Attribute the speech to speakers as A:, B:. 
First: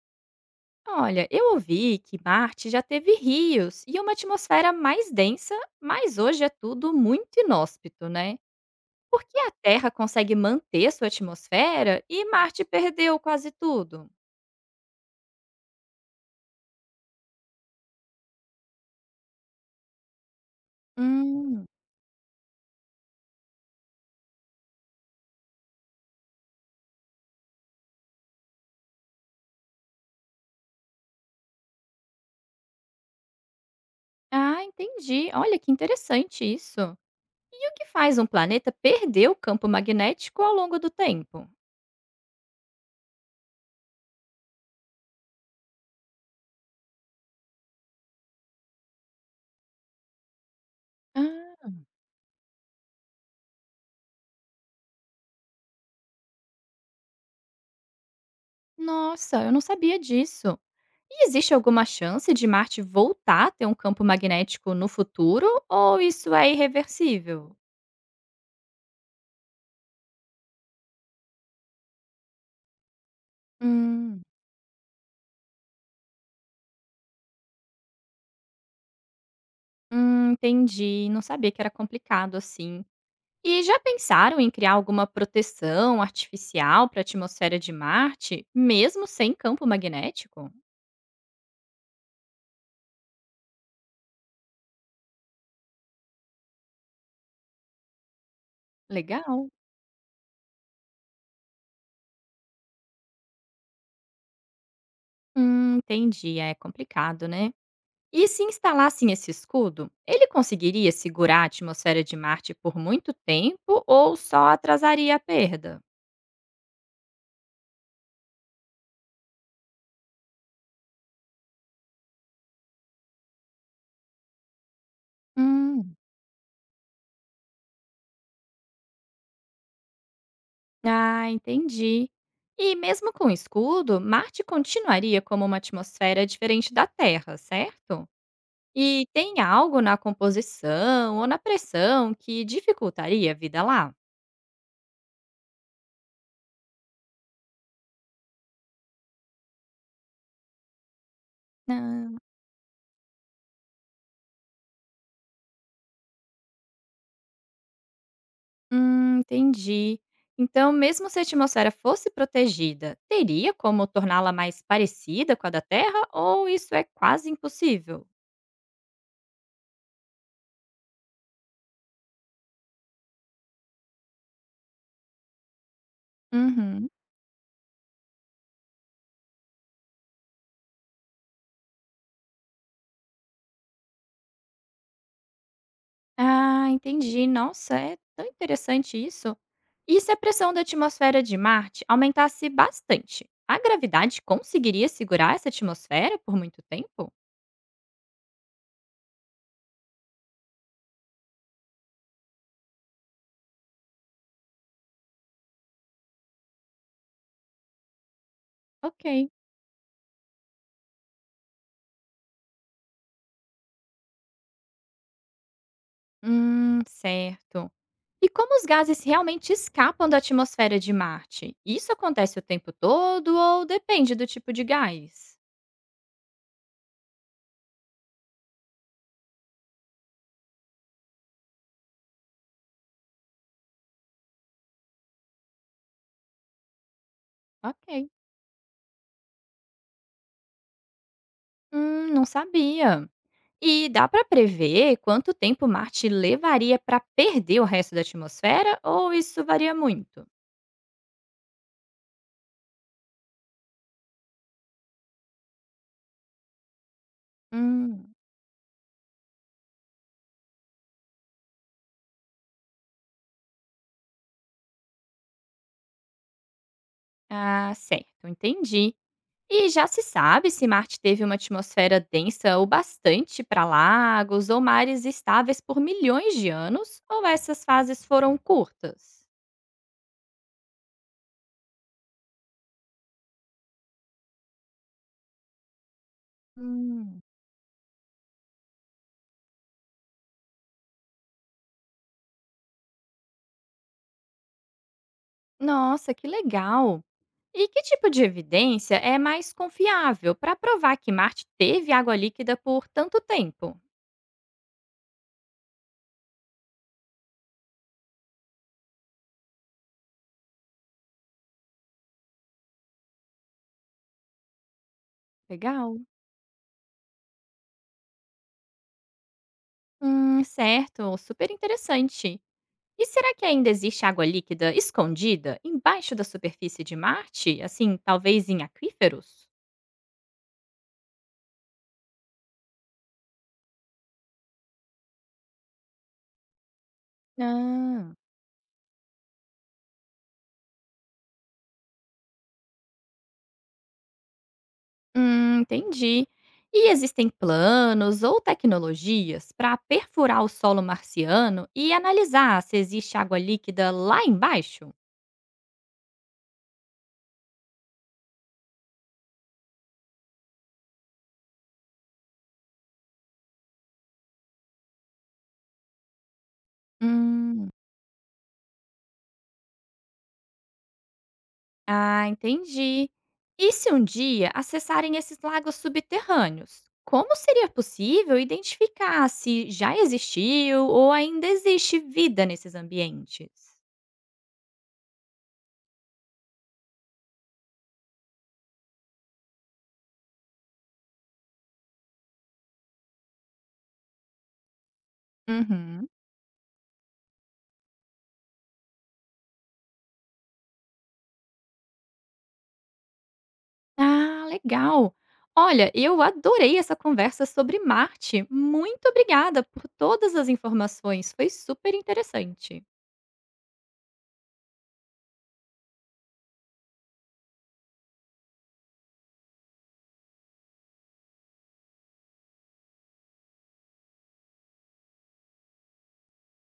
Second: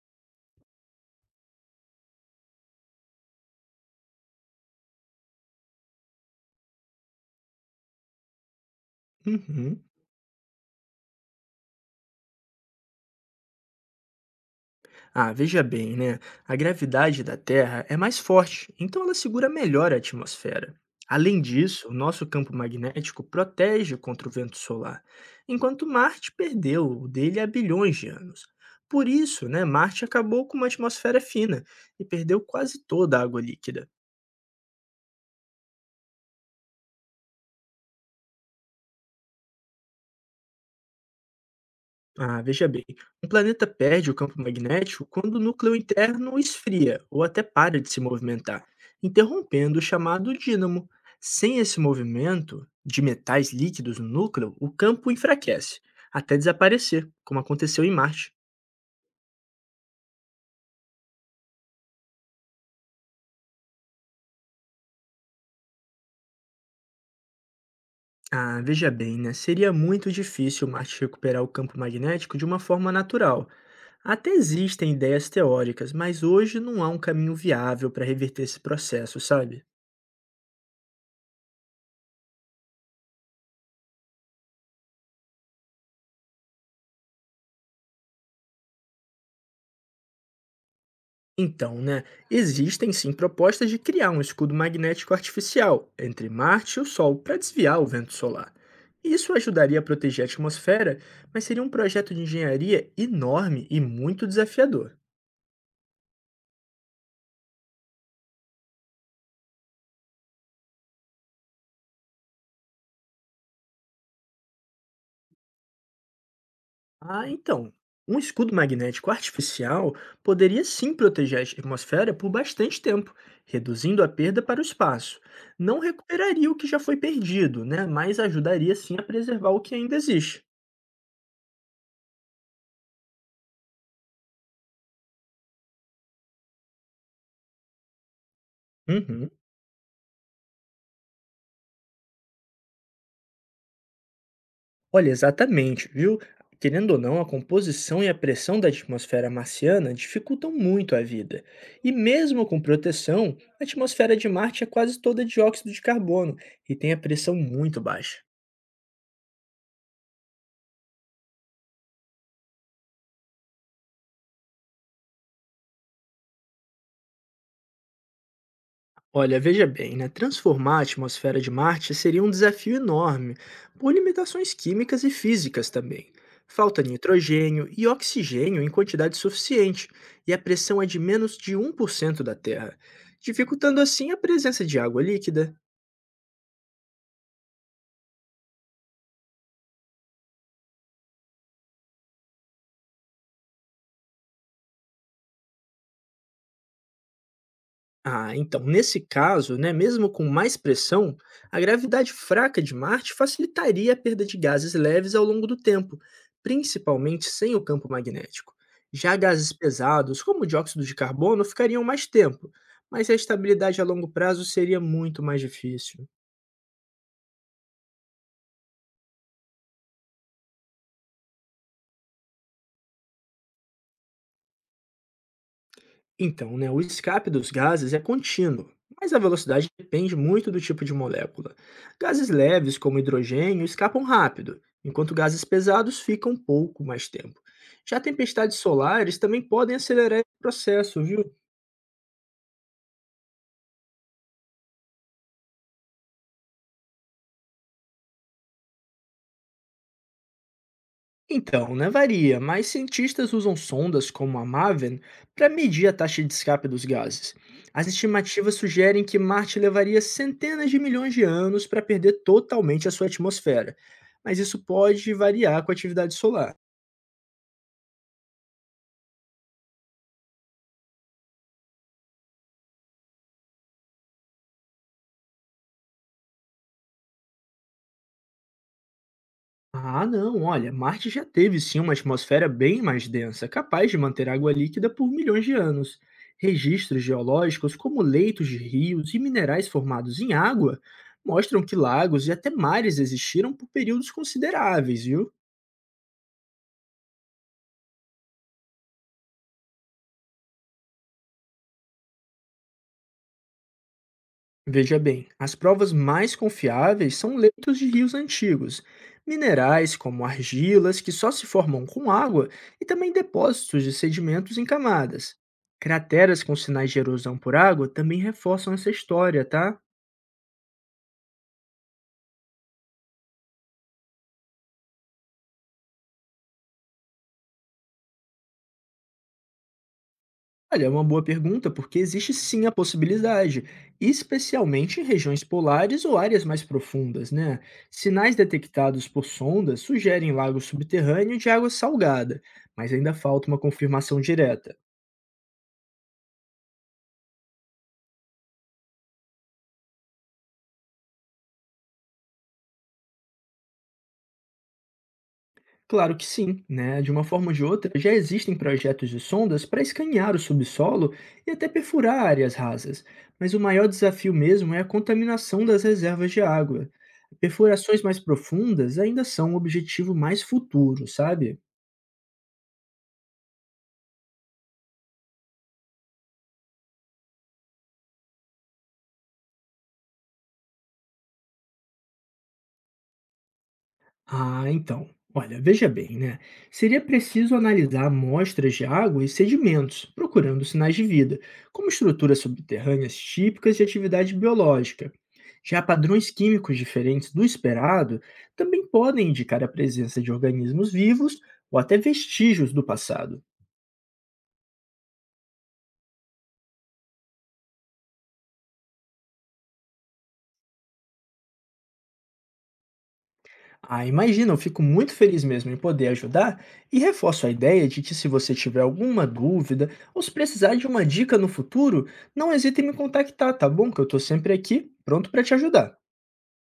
A: Olha, eu ouvi que Marte já teve rios e uma atmosfera mais densa, mas hoje é tudo muito inóspito, né? Por que a
B: Uhum.
A: Terra consegue manter sua atmosfera e Marte perdeu quase tudo?
B: Ah, veja bem, né? A gravidade da Terra é mais forte, então ela segura melhor a atmosfera. Além
A: Hum,
B: disso, o nosso campo magnético protege contra o vento solar, enquanto Marte perdeu o dele há bilhões de anos. Por isso, né, Marte acabou com uma atmosfera fina e perdeu quase toda a água líquida.
A: ah, entendi. Olha que interessante isso. E o que faz um planeta perder o campo magnético ao longo do tempo?
B: Ah, veja bem. Um planeta perde o campo magnético quando o núcleo interno esfria ou até para de se movimentar, interrompendo o chamado dínamo. Sem
A: Ah,
B: esse movimento de metais líquidos no núcleo, o campo enfraquece, até desaparecer, como aconteceu em Marte.
A: nossa, eu não sabia disso. E existe alguma chance de Marte voltar a ter um campo magnético no futuro ou isso é irreversível?
B: Ah, veja bem, né? Seria muito difícil Marte recuperar o campo magnético de uma forma natural.
A: Hum,
B: Até existem ideias teóricas, mas hoje não há um caminho viável para reverter esse processo, sabe?
A: hum, entendi. Não sabia que era complicado assim. E já pensaram em criar alguma proteção artificial para a atmosfera de Marte, mesmo sem campo magnético?
B: Então, né, existem sim propostas de criar um escudo magnético artificial entre Marte e o Sol para desviar o vento solar. Isso
A: Legal.
B: ajudaria a proteger a atmosfera, mas seria um projeto de engenharia enorme e muito desafiador.
A: Entendi. É complicado, né? E se instalassem esse escudo, ele conseguiria segurar a atmosfera de Marte por muito tempo ou só atrasaria a perda?
B: Ah, então, um escudo magnético artificial poderia sim proteger a atmosfera por bastante tempo, reduzindo a perda para o espaço. Não
A: Hum.
B: recuperaria o que já foi perdido, né, mas ajudaria sim a preservar o que ainda existe.
A: Ah, entendi. E mesmo com o escudo, Marte continuaria como uma atmosfera diferente da Terra, certo? E
B: Uhum.
A: tem algo na composição ou na pressão que dificultaria a vida lá?
B: Olha, exatamente, viu? Querendo ou não, a composição e a pressão da atmosfera marciana dificultam muito a vida. E
A: Ah,
B: mesmo com proteção, a atmosfera de Marte é quase toda dióxido de carbono e tem a pressão muito baixa.
A: entendi. Então, mesmo se a atmosfera fosse protegida, teria como torná-la mais parecida com a da Terra ou isso é quase impossível?
B: Olha, veja bem, né? Transformar a atmosfera de Marte seria um desafio enorme, por limitações químicas e físicas também. Falta
A: Uhum.
B: nitrogênio e oxigênio em quantidade suficiente, e a pressão é de menos de 1% da Terra, dificultando assim a presença de água líquida.
A: Ah, entendi. Nossa, é tão interessante isso. E se a pressão da atmosfera de Marte aumentasse bastante? A gravidade conseguiria segurar essa atmosfera por muito tempo?
B: Ah, então, nesse caso, né, mesmo com mais pressão, a gravidade fraca de Marte facilitaria a perda de gases leves ao longo do tempo, principalmente sem o campo magnético. Já
A: Ok.
B: gases pesados, como o dióxido de carbono, ficariam mais tempo, mas a estabilidade a longo prazo seria muito mais difícil.
A: Certo. E como os gases realmente escapam da atmosfera de Marte? Isso acontece o tempo todo ou depende do tipo de gás?
B: Então, né, o escape dos gases é contínuo, mas a velocidade depende muito do tipo de molécula. Gases leves, como hidrogênio, escapam rápido, enquanto gases pesados ficam pouco mais tempo. Já
A: Ok.
B: tempestades solares também podem acelerar esse processo, viu?
A: Não sabia. E dá para prever quanto tempo Marte levaria para perder o resto da atmosfera ou isso varia muito?
B: Então, né, varia, mas cientistas usam sondas como a MAVEN para medir a taxa de escape dos gases. As
A: Hum,
B: estimativas sugerem que Marte levaria centenas de milhões de anos para perder totalmente a sua atmosfera, mas isso pode variar com a atividade solar.
A: ah, certo, entendi. E já se sabe se Marte teve uma atmosfera densa o bastante para lagos ou mares estáveis por milhões de anos, ou essas fases foram curtas?
B: Ah, não, olha, Marte já teve sim uma atmosfera bem mais densa, capaz de manter água líquida por milhões de anos. Registros
A: Hum,
B: geológicos, como leitos de rios e minerais formados em água, mostram que lagos e até mares existiram por períodos consideráveis, viu?
A: nossa, que legal! E que tipo de evidência é mais confiável para provar que Marte teve água líquida por tanto tempo?
B: Veja bem, as provas mais confiáveis são leitos de rios antigos, minerais como argilas que só se formam com água e também depósitos de sedimentos em camadas.
A: Legal.
B: Crateras com sinais de erosão por água também reforçam essa história, tá?
A: Certo, super interessante. E será que ainda existe água líquida escondida embaixo da superfície de Marte? Assim, talvez em aquíferos?
B: Olha, é uma boa pergunta porque existe sim a possibilidade, especialmente em regiões polares ou áreas mais profundas, né?
A: Ah,
B: Sinais detectados por sondas sugerem lago subterrâneo de água salgada, mas ainda falta uma confirmação direta.
A: entendi. E existem planos ou tecnologias para perfurar o solo marciano e analisar se existe água líquida lá embaixo?
B: Claro que sim, né? De uma forma ou de outra, já existem projetos de sondas para escanear o subsolo e até perfurar áreas rasas, mas o maior desafio mesmo é a contaminação das reservas de água.
A: Hum.
B: Perfurações mais profundas ainda são um objetivo mais futuro, sabe?
A: Ah, entendi. E se um dia acessarem esses lagos subterrâneos? Como seria possível identificar se já existiu ou ainda existe vida nesses ambientes?
B: Ah, então. Olha, veja bem, né? Seria preciso analisar amostras de água e sedimentos, procurando sinais de vida, como estruturas subterrâneas típicas de atividade biológica. Já
A: Uhum.
B: padrões químicos diferentes do esperado também podem indicar a presença de organismos vivos ou até vestígios do passado.
A: Ah, legal! Olha, eu adorei essa conversa sobre Marte. Muito obrigada por todas as informações, foi super interessante.
B: Ah, imagina, eu fico muito feliz mesmo em poder ajudar e reforço a ideia de que se você tiver alguma dúvida ou se precisar de uma dica no futuro, não hesite em me contactar, tá bom? Que eu estou sempre aqui, pronto para te ajudar.